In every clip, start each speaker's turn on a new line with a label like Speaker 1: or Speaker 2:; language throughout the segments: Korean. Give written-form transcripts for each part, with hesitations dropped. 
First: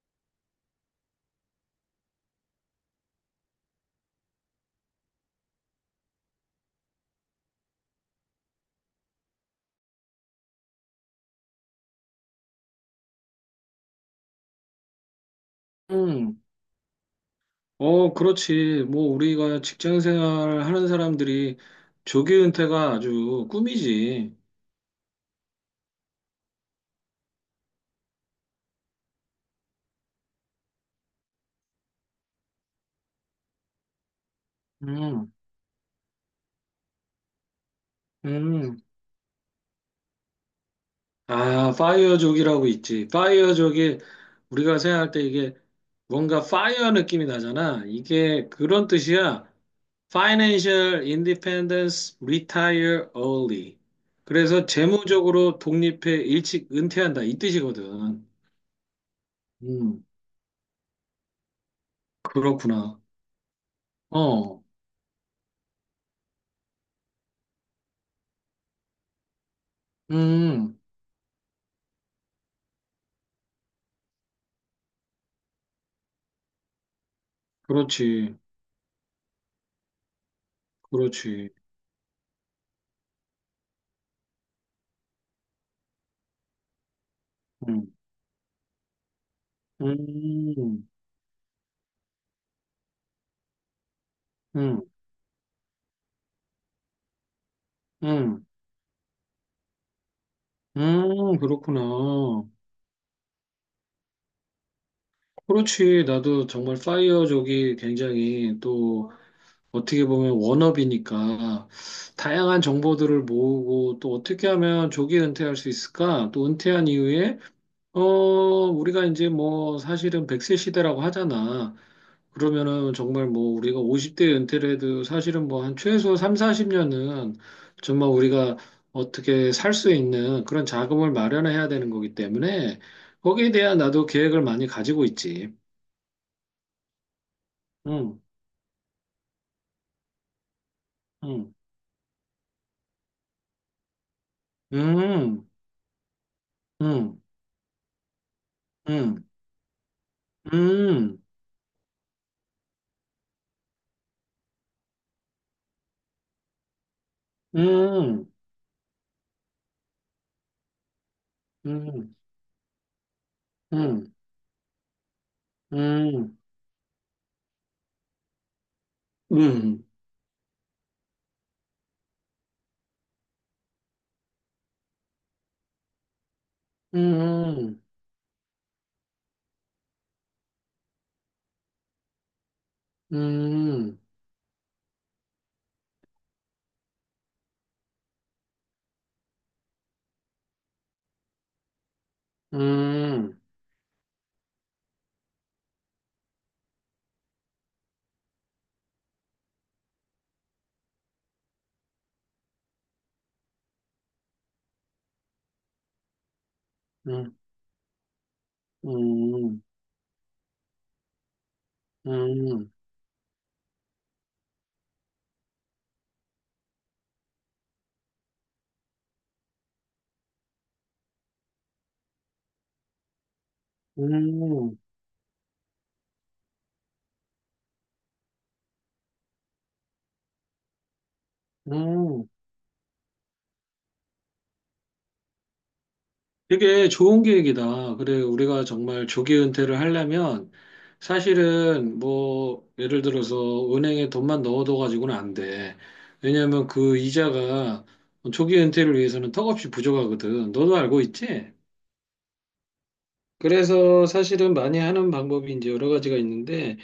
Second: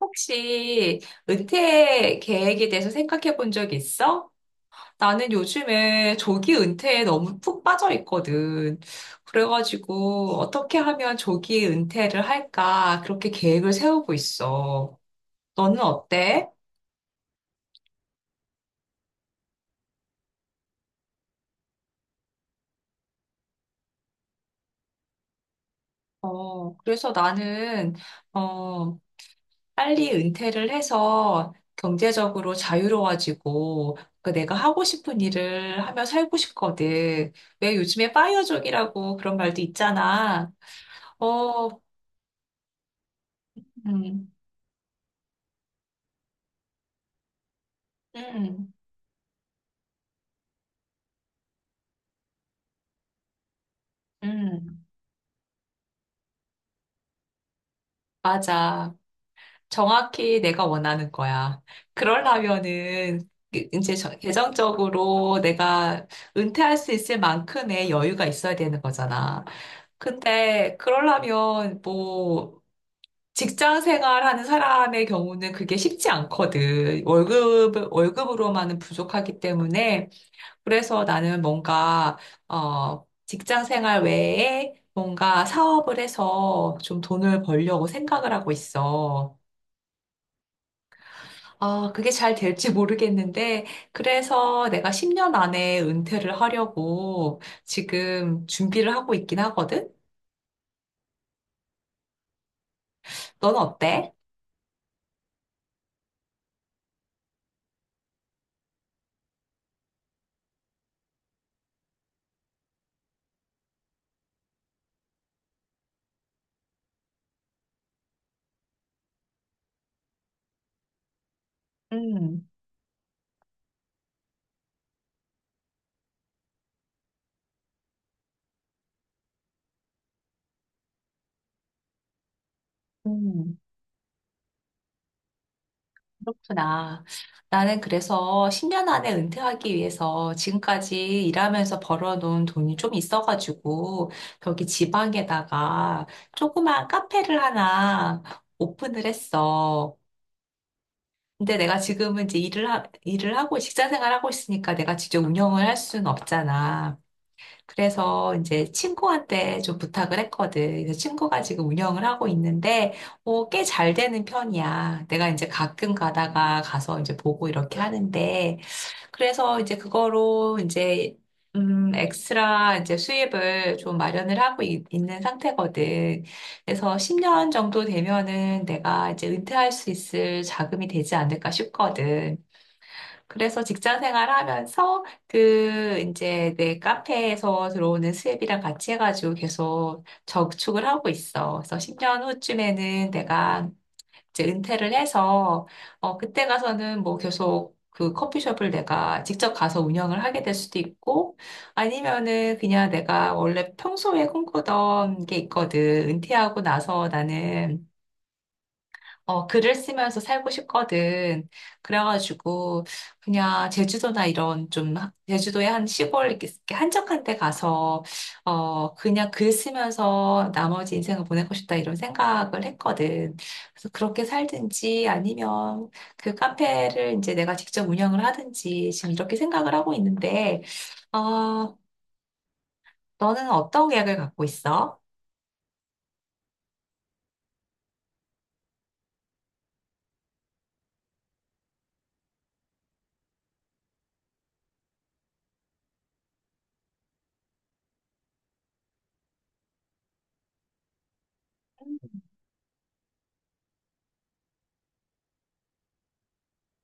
Speaker 1: 혹시 은퇴 계획에 대해서 생각해 본 적 있어? 나는 요즘에 조기 은퇴에 너무 푹 빠져 있거든. 그래가지고 어떻게 하면 조기 은퇴를 할까? 그렇게 계획을 세우고 있어. 너는
Speaker 2: 음,
Speaker 1: 어때?
Speaker 2: 그렇지. 뭐, 우리가 직장 생활 하는 사람들이 조기 은퇴가 아주 꿈이지.
Speaker 1: 어, 그래서 나는, 어, 빨리 은퇴를 해서 경제적으로 자유로워지고, 그 내가 하고 싶은
Speaker 2: 음,
Speaker 1: 일을 하며 살고 싶거든. 왜 요즘에
Speaker 2: 음.
Speaker 1: 파이어족이라고 그런 말도 있잖아. 어,
Speaker 2: 아, 파이어족이라고 있지. 파이어족이
Speaker 1: 음,
Speaker 2: 우리가 생각할 때 이게 뭔가 파이어 느낌이 나잖아. 이게
Speaker 1: 음,
Speaker 2: 그런 뜻이야. Financial Independence Retire Early. 그래서
Speaker 1: 음,
Speaker 2: 재무적으로 독립해 일찍 은퇴한다. 이 뜻이거든.
Speaker 1: 맞아.
Speaker 2: 음,
Speaker 1: 정확히 내가 원하는 거야.
Speaker 2: 그렇구나.
Speaker 1: 그러려면은,
Speaker 2: 어,
Speaker 1: 재정적으로 내가 은퇴할 수 있을 만큼의 여유가 있어야 되는 거잖아. 근데,
Speaker 2: 음,
Speaker 1: 그러려면, 뭐, 직장 생활하는 사람의 경우는 그게 쉽지 않거든.
Speaker 2: 그렇지.
Speaker 1: 월급으로만은 부족하기 때문에, 그래서 나는
Speaker 2: 그렇지.
Speaker 1: 뭔가, 어, 직장 생활 외에 뭔가 사업을 해서 좀 돈을 벌려고
Speaker 2: 음,
Speaker 1: 생각을 하고 있어.
Speaker 2: 음,
Speaker 1: 아, 그게 잘 될지 모르겠는데, 그래서
Speaker 2: 음,
Speaker 1: 내가 10년 안에 은퇴를 하려고
Speaker 2: 음,
Speaker 1: 지금 준비를 하고 있긴 하거든?
Speaker 2: 그렇구나.
Speaker 1: 넌 어때?
Speaker 2: 그렇지. 나도 정말 파이어 족이 굉장히 또 어떻게 보면 워너비니까 다양한 정보들을 모으고 또 어떻게 하면 조기 은퇴할 수 있을까? 또 은퇴한 이후에, 어, 우리가 이제 뭐 사실은 백세 시대라고 하잖아.
Speaker 1: 음,
Speaker 2: 그러면은 정말 뭐 우리가 50대 은퇴를 해도 사실은 뭐 한 최소 삼, 사십 년은 정말 우리가 어떻게 살 수 있는 그런 자금을 마련해야 되는 거기 때문에 거기에
Speaker 1: 음.
Speaker 2: 대한 나도 계획을 많이 가지고 있지.
Speaker 1: 그렇구나. 나는
Speaker 2: 응,
Speaker 1: 그래서 10년 안에 은퇴하기 위해서 지금까지
Speaker 2: 응,
Speaker 1: 일하면서 벌어놓은 돈이 좀 있어가지고, 여기
Speaker 2: 응,
Speaker 1: 지방에다가 조그만
Speaker 2: 응,
Speaker 1: 카페를 하나 오픈을
Speaker 2: 응,
Speaker 1: 했어.
Speaker 2: 응, 응,
Speaker 1: 근데 내가 지금은 이제 일을 하고 직장 생활하고 있으니까 내가 직접 운영을 할 수는 없잖아.
Speaker 2: 응,
Speaker 1: 그래서 이제 친구한테 좀 부탁을 했거든. 그래서 친구가 지금 운영을
Speaker 2: 응,
Speaker 1: 하고 있는데, 꽤 잘
Speaker 2: 응,
Speaker 1: 되는 편이야. 내가 이제
Speaker 2: 응,
Speaker 1: 가끔
Speaker 2: 응,
Speaker 1: 가다가 가서 이제 보고 이렇게 하는데, 그래서 이제
Speaker 2: 응,
Speaker 1: 그거로 이제, 음, 엑스트라 이제 수입을 좀 마련을 하고 있는 상태거든. 그래서
Speaker 2: 응,
Speaker 1: 10년
Speaker 2: 응,
Speaker 1: 정도 되면은 내가 이제 은퇴할 수 있을 자금이 되지 않을까 싶거든. 그래서
Speaker 2: 응,
Speaker 1: 직장 생활하면서 그 이제 내 카페에서 들어오는 수입이랑 같이 해가지고 계속 저축을 하고 있어. 그래서 10년 후쯤에는
Speaker 2: 응,
Speaker 1: 내가 이제 은퇴를 해서 그때 가서는 뭐 계속 그 커피숍을 내가 직접 가서 운영을 하게 될 수도 있고 아니면은 그냥 내가 원래 평소에 꿈꾸던 게 있거든. 은퇴하고 나서 나는
Speaker 2: 응,
Speaker 1: 글을 쓰면서 살고 싶거든.
Speaker 2: 응,
Speaker 1: 그래가지고, 그냥 제주도나 이런 좀, 하- 제주도의 한 시골 이렇게 한적한 데 가서, 그냥 글 쓰면서 나머지 인생을 보내고 싶다 이런 생각을 했거든. 그래서 그렇게
Speaker 2: 응,
Speaker 1: 살든지 아니면 그 카페를 이제 내가 직접 운영을 하든지 지금 이렇게 생각을 하고 있는데, 어,
Speaker 2: 응,
Speaker 1: 너는 어떤 계획을 갖고 있어?
Speaker 2: 되게 좋은 계획이다. 그래, 우리가 정말 조기 은퇴를 하려면 사실은 뭐 예를 들어서 은행에 돈만 넣어둬 가지고는 안 돼. 왜냐하면 그 이자가 조기 은퇴를 위해서는 턱없이 부족하거든. 너도 알고 있지? 그래서 사실은 많이 하는 방법이 이제 여러 가지가 있는데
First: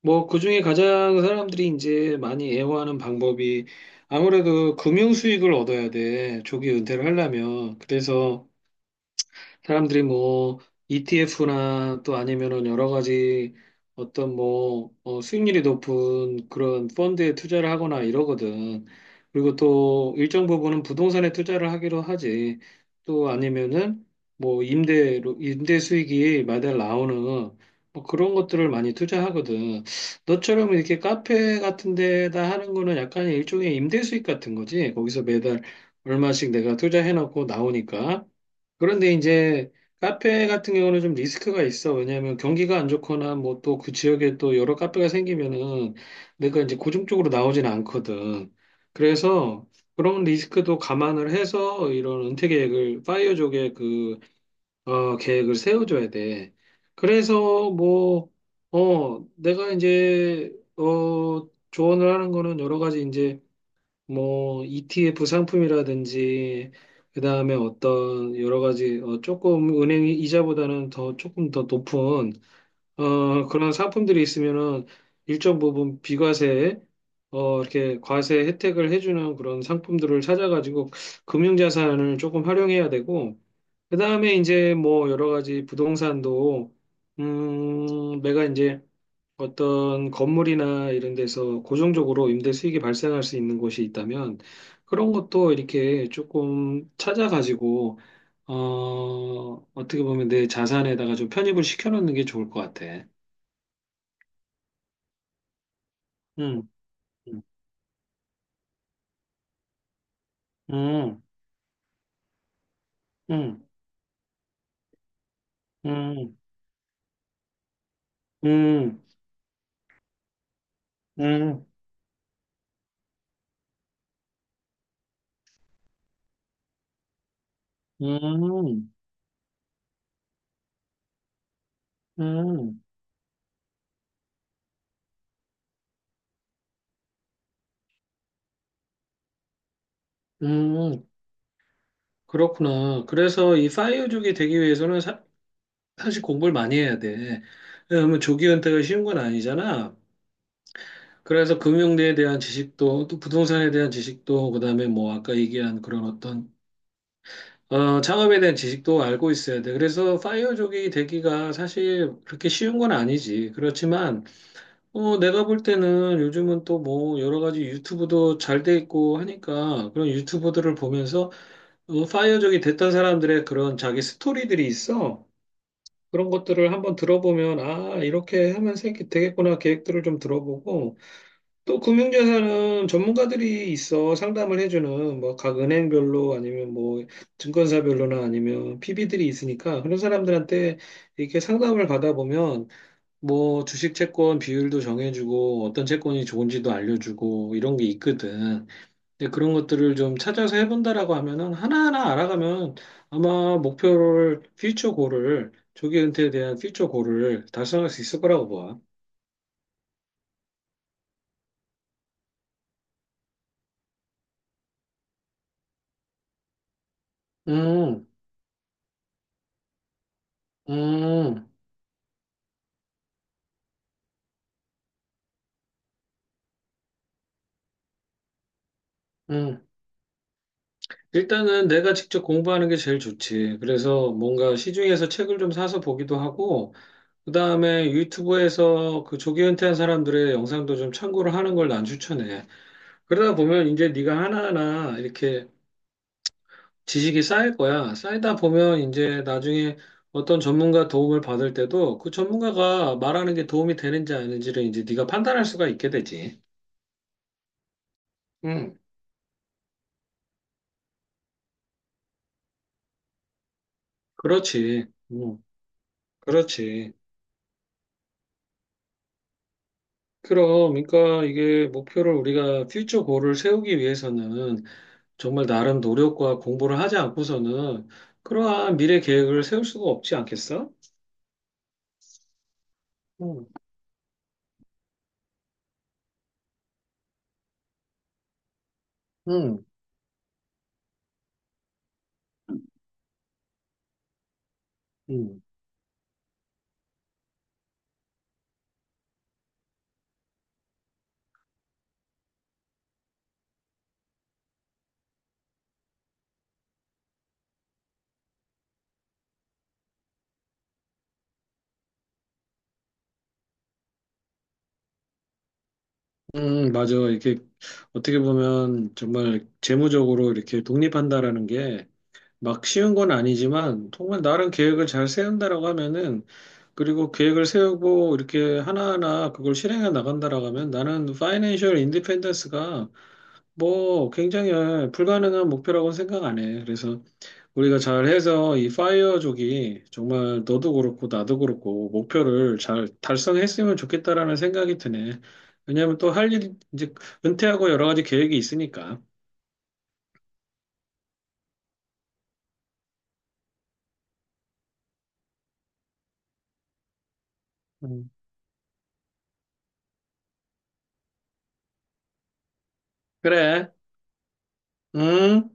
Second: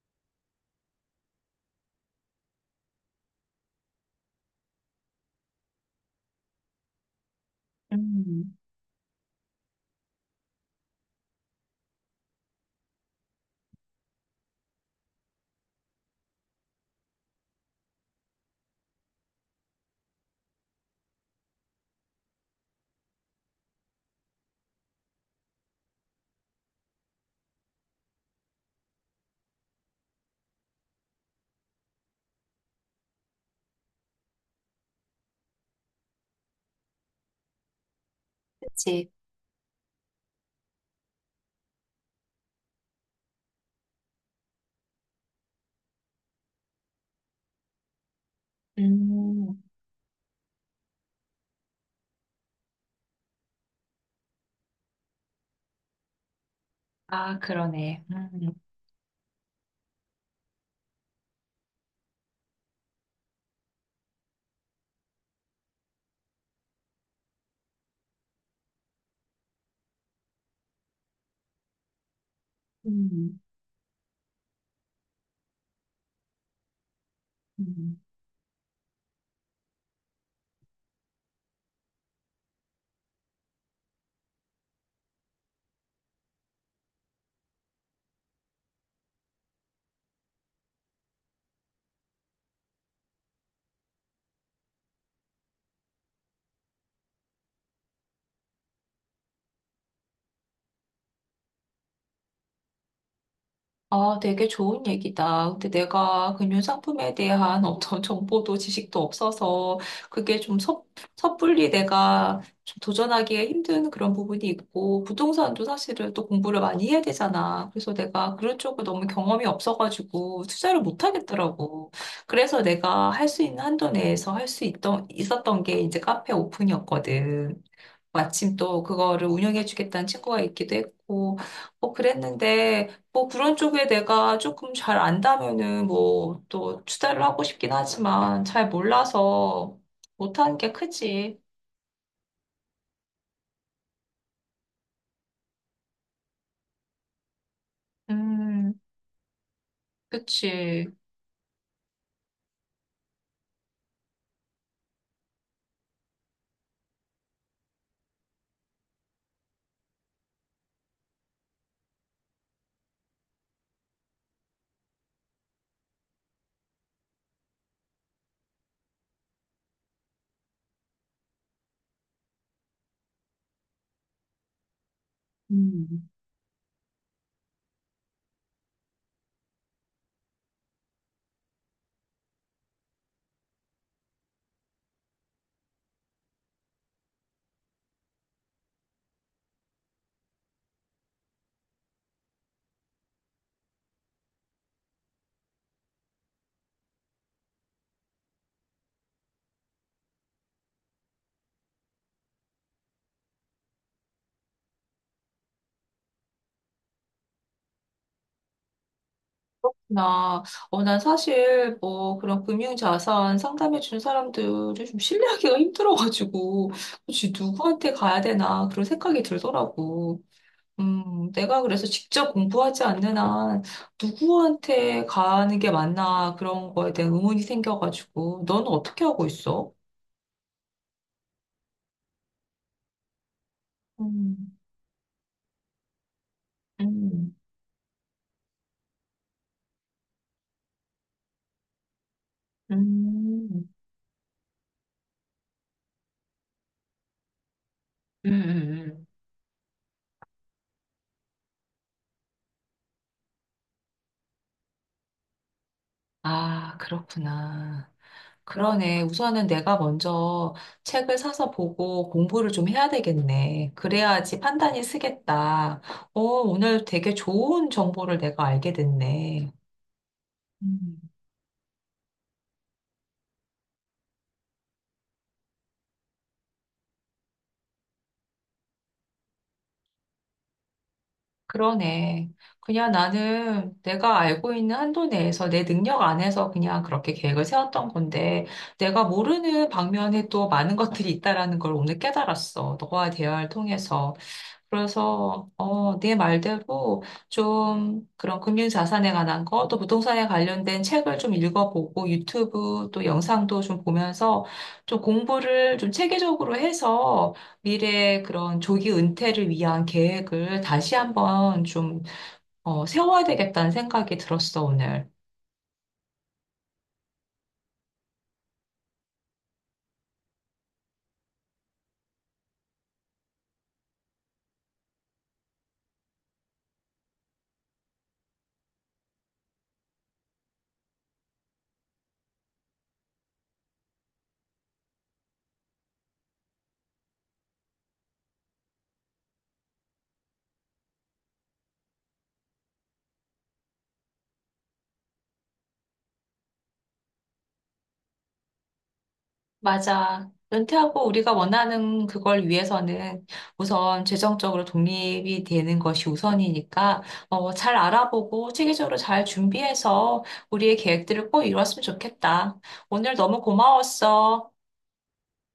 Speaker 2: 뭐 그중에 가장 사람들이 이제 많이 애호하는 방법이 아무래도 금융 수익을 얻어야 돼. 조기 은퇴를 하려면. 그래서
Speaker 1: 음,
Speaker 2: 사람들이 뭐 ETF나 또 아니면은 여러 가지 어떤 뭐 수익률이 높은 그런 펀드에 투자를 하거나 이러거든. 그리고 또 일정 부분은 부동산에 투자를 하기로 하지. 또 아니면은 뭐 임대로 임대 수익이 매달 나오는 뭐 그런 것들을 많이 투자하거든. 너처럼 이렇게 카페 같은 데다 하는 거는 약간 일종의 임대 수익 같은 거지. 거기서 매달 얼마씩 내가 투자해 놓고 나오니까.
Speaker 1: 그치.
Speaker 2: 그런데 이제 카페 같은 경우는 좀 리스크가 있어. 왜냐하면 경기가 안 좋거나 뭐 또 그 지역에 또 여러 카페가 생기면은 내가 이제 고정적으로 나오진 않거든.
Speaker 1: 음,
Speaker 2: 그래서 그런 리스크도 감안을 해서 이런 은퇴 계획을, 파이어족의 그, 계획을 세워줘야 돼.
Speaker 1: 아,
Speaker 2: 그래서
Speaker 1: 그러네.
Speaker 2: 뭐,
Speaker 1: 음.
Speaker 2: 내가 이제, 어, 조언을 하는 거는 여러 가지 이제 뭐 ETF 상품이라든지 그다음에 어떤 여러 가지 조금 은행 이자보다는 더 조금 더 높은
Speaker 1: 음.
Speaker 2: 그런 상품들이 있으면은 일정 부분 비과세 이렇게
Speaker 1: 음.
Speaker 2: 과세 혜택을 해주는 그런 상품들을 찾아가지고 금융자산을 조금 활용해야 되고 그다음에 이제 뭐 여러 가지 부동산도 내가 이제 어떤 건물이나 이런 데서 고정적으로 임대 수익이 발생할 수 있는 곳이 있다면 그런 것도 이렇게 조금 찾아가지고 어, 어떻게 보면 내 자산에다가 좀 편입을 시켜놓는 게 좋을 것 같아.
Speaker 1: 아, 되게 좋은 얘기다. 근데 내가 금융
Speaker 2: 음,
Speaker 1: 상품에
Speaker 2: 음,
Speaker 1: 대한 어떤 정보도 지식도 없어서 그게 좀 섣,
Speaker 2: 음,
Speaker 1: 섣불리 내가 좀 도전하기에
Speaker 2: 음,
Speaker 1: 힘든 그런 부분이 있고 부동산도 사실은 또
Speaker 2: 음,
Speaker 1: 공부를 많이 해야 되잖아. 그래서 내가 그런 쪽을
Speaker 2: 음,
Speaker 1: 너무 경험이 없어가지고 투자를 못
Speaker 2: 음,
Speaker 1: 하겠더라고. 그래서 내가 할 수 있는 한도 내에서 할 수 있던 있었던 게 이제 카페 오픈이었거든. 마침 또
Speaker 2: 음,
Speaker 1: 그거를 운영해 주겠다는 친구가 있기도 했고, 뭐
Speaker 2: 음,
Speaker 1: 그랬는데, 뭐 그런 쪽에 내가 조금 잘 안다면은 뭐 또 투자를 하고 싶긴 하지만 잘 몰라서 못하는 게
Speaker 2: 음.
Speaker 1: 크지.
Speaker 2: 그렇구나. 그래서 이 파이어족이 되기 위해서는 사실 공부를 많이 해야 돼. 왜냐면 조기
Speaker 1: 음,
Speaker 2: 은퇴가 쉬운 건 아니잖아.
Speaker 1: 그치.
Speaker 2: 그래서 금융에 대한 지식도, 또 부동산에 대한 지식도, 그다음에 뭐 아까 얘기한 그런 어떤 창업에 대한 지식도 알고 있어야 돼. 그래서 파이어족이 되기가 사실 그렇게 쉬운 건 아니지. 그렇지만 내가 볼 때는 요즘은 또 뭐 여러 가지 유튜브도 잘 돼 있고 하니까 그런 유튜브들을 보면서 파이어족이 됐던 사람들의 그런 자기 스토리들이 있어.
Speaker 1: 음.
Speaker 2: 그런 것들을 한번 들어보면 아, 이렇게 하면 생기 되겠구나 계획들을 좀 들어보고 또 금융자산은 전문가들이 있어 상담을 해주는 뭐 각 은행별로 아니면 뭐 증권사별로나 아니면 PB들이 있으니까 그런 사람들한테 이렇게 상담을 받아보면 뭐 주식 채권 비율도 정해주고 어떤 채권이 좋은지도 알려주고 이런 게 있거든. 근데 그런 것들을 좀 찾아서 해본다라고 하면은 하나하나 알아가면 아마 목표를 퓨처 골을 조기 은퇴에 대한 퓨처 골을 달성할 수 있을 거라고 봐.
Speaker 1: 나, 난 사실 뭐 그런 금융자산 상담해 준 사람들을 좀 신뢰하기가 힘들어가지고, 혹시 누구한테
Speaker 2: 음,
Speaker 1: 가야 되나 그런 생각이 들더라고.
Speaker 2: 음,
Speaker 1: 내가 그래서 직접 공부하지 않는 한 누구한테 가는 게 맞나 그런 거에 대한 의문이 생겨가지고, 너는 어떻게 하고
Speaker 2: 음.
Speaker 1: 있어?
Speaker 2: 일단은 내가 직접 공부하는 게 제일 좋지. 그래서
Speaker 1: 음,
Speaker 2: 뭔가 시중에서 책을 좀 사서 보기도 하고, 그
Speaker 1: 음,
Speaker 2: 다음에 유튜브에서 그 조기 은퇴한 사람들의 영상도 좀 참고를 하는 걸 난 추천해. 그러다 보면
Speaker 1: 음,
Speaker 2: 이제 네가 하나하나 이렇게 지식이 쌓일 거야.
Speaker 1: 음,
Speaker 2: 쌓이다 보면
Speaker 1: 음, 음.
Speaker 2: 이제 나중에 어떤 전문가 도움을 받을 때도 그 전문가가 말하는 게 도움이 되는지 아닌지를 이제 네가 판단할 수가 있게 되지.
Speaker 1: 아, 그렇구나.
Speaker 2: 응,
Speaker 1: 그러네. 우선은 내가 먼저 책을 사서 보고 공부를 좀 해야 되겠네. 그래야지 판단이
Speaker 2: 그렇지. 응,
Speaker 1: 쓰겠다. 오늘
Speaker 2: 그렇지.
Speaker 1: 되게 좋은 정보를 내가 알게 됐네.
Speaker 2: 그럼,
Speaker 1: 음.
Speaker 2: 그러니까 이게 목표를 우리가 퓨처 골을 세우기 위해서는 정말 나름 노력과 공부를 하지 않고서는 그러한 미래 계획을 세울 수가 없지 않겠어?
Speaker 1: 그러네. 그냥
Speaker 2: 음,
Speaker 1: 나는 내가 알고 있는 한도 내에서 내 능력 안에서 그냥 그렇게 계획을 세웠던 건데, 내가
Speaker 2: 음,
Speaker 1: 모르는 방면에 또 많은 것들이 있다라는 걸 오늘 깨달았어. 너와 대화를 통해서.
Speaker 2: 음,
Speaker 1: 그래서 네 말대로 좀 그런 금융자산에 관한 거, 또 부동산에 관련된 책을 좀 읽어보고 유튜브 또 영상도 좀 보면서 좀 공부를 좀 체계적으로 해서 미래 그런 조기 은퇴를 위한 계획을 다시 한번 좀 세워야 되겠다는 생각이 들었어, 오늘.
Speaker 2: 맞아. 이렇게 어떻게 보면 정말 재무적으로 이렇게 독립한다라는 게 막 쉬운 건 아니지만 정말 나름 계획을 잘 세운다라고 하면은 그리고 계획을 세우고 이렇게 하나하나 그걸 실행해 나간다라고 하면 나는 파이낸셜 인디펜던스가 뭐 굉장히 불가능한 목표라고 생각 안 해. 그래서 우리가 잘해서 이 파이어족이 정말 너도 그렇고 나도 그렇고 목표를 잘 달성했으면 좋겠다라는 생각이 드네. 왜냐하면 또 할 일 이제 은퇴하고 여러 가지 계획이 있으니까.
Speaker 1: 맞아. 은퇴하고 우리가 원하는 그걸 위해서는 우선 재정적으로 독립이 되는 것이 우선이니까 잘
Speaker 2: 음.
Speaker 1: 알아보고 체계적으로 잘 준비해서 우리의 계획들을 꼭 이뤘으면 좋겠다. 오늘 너무
Speaker 2: 그래.
Speaker 1: 고마웠어.
Speaker 2: 응?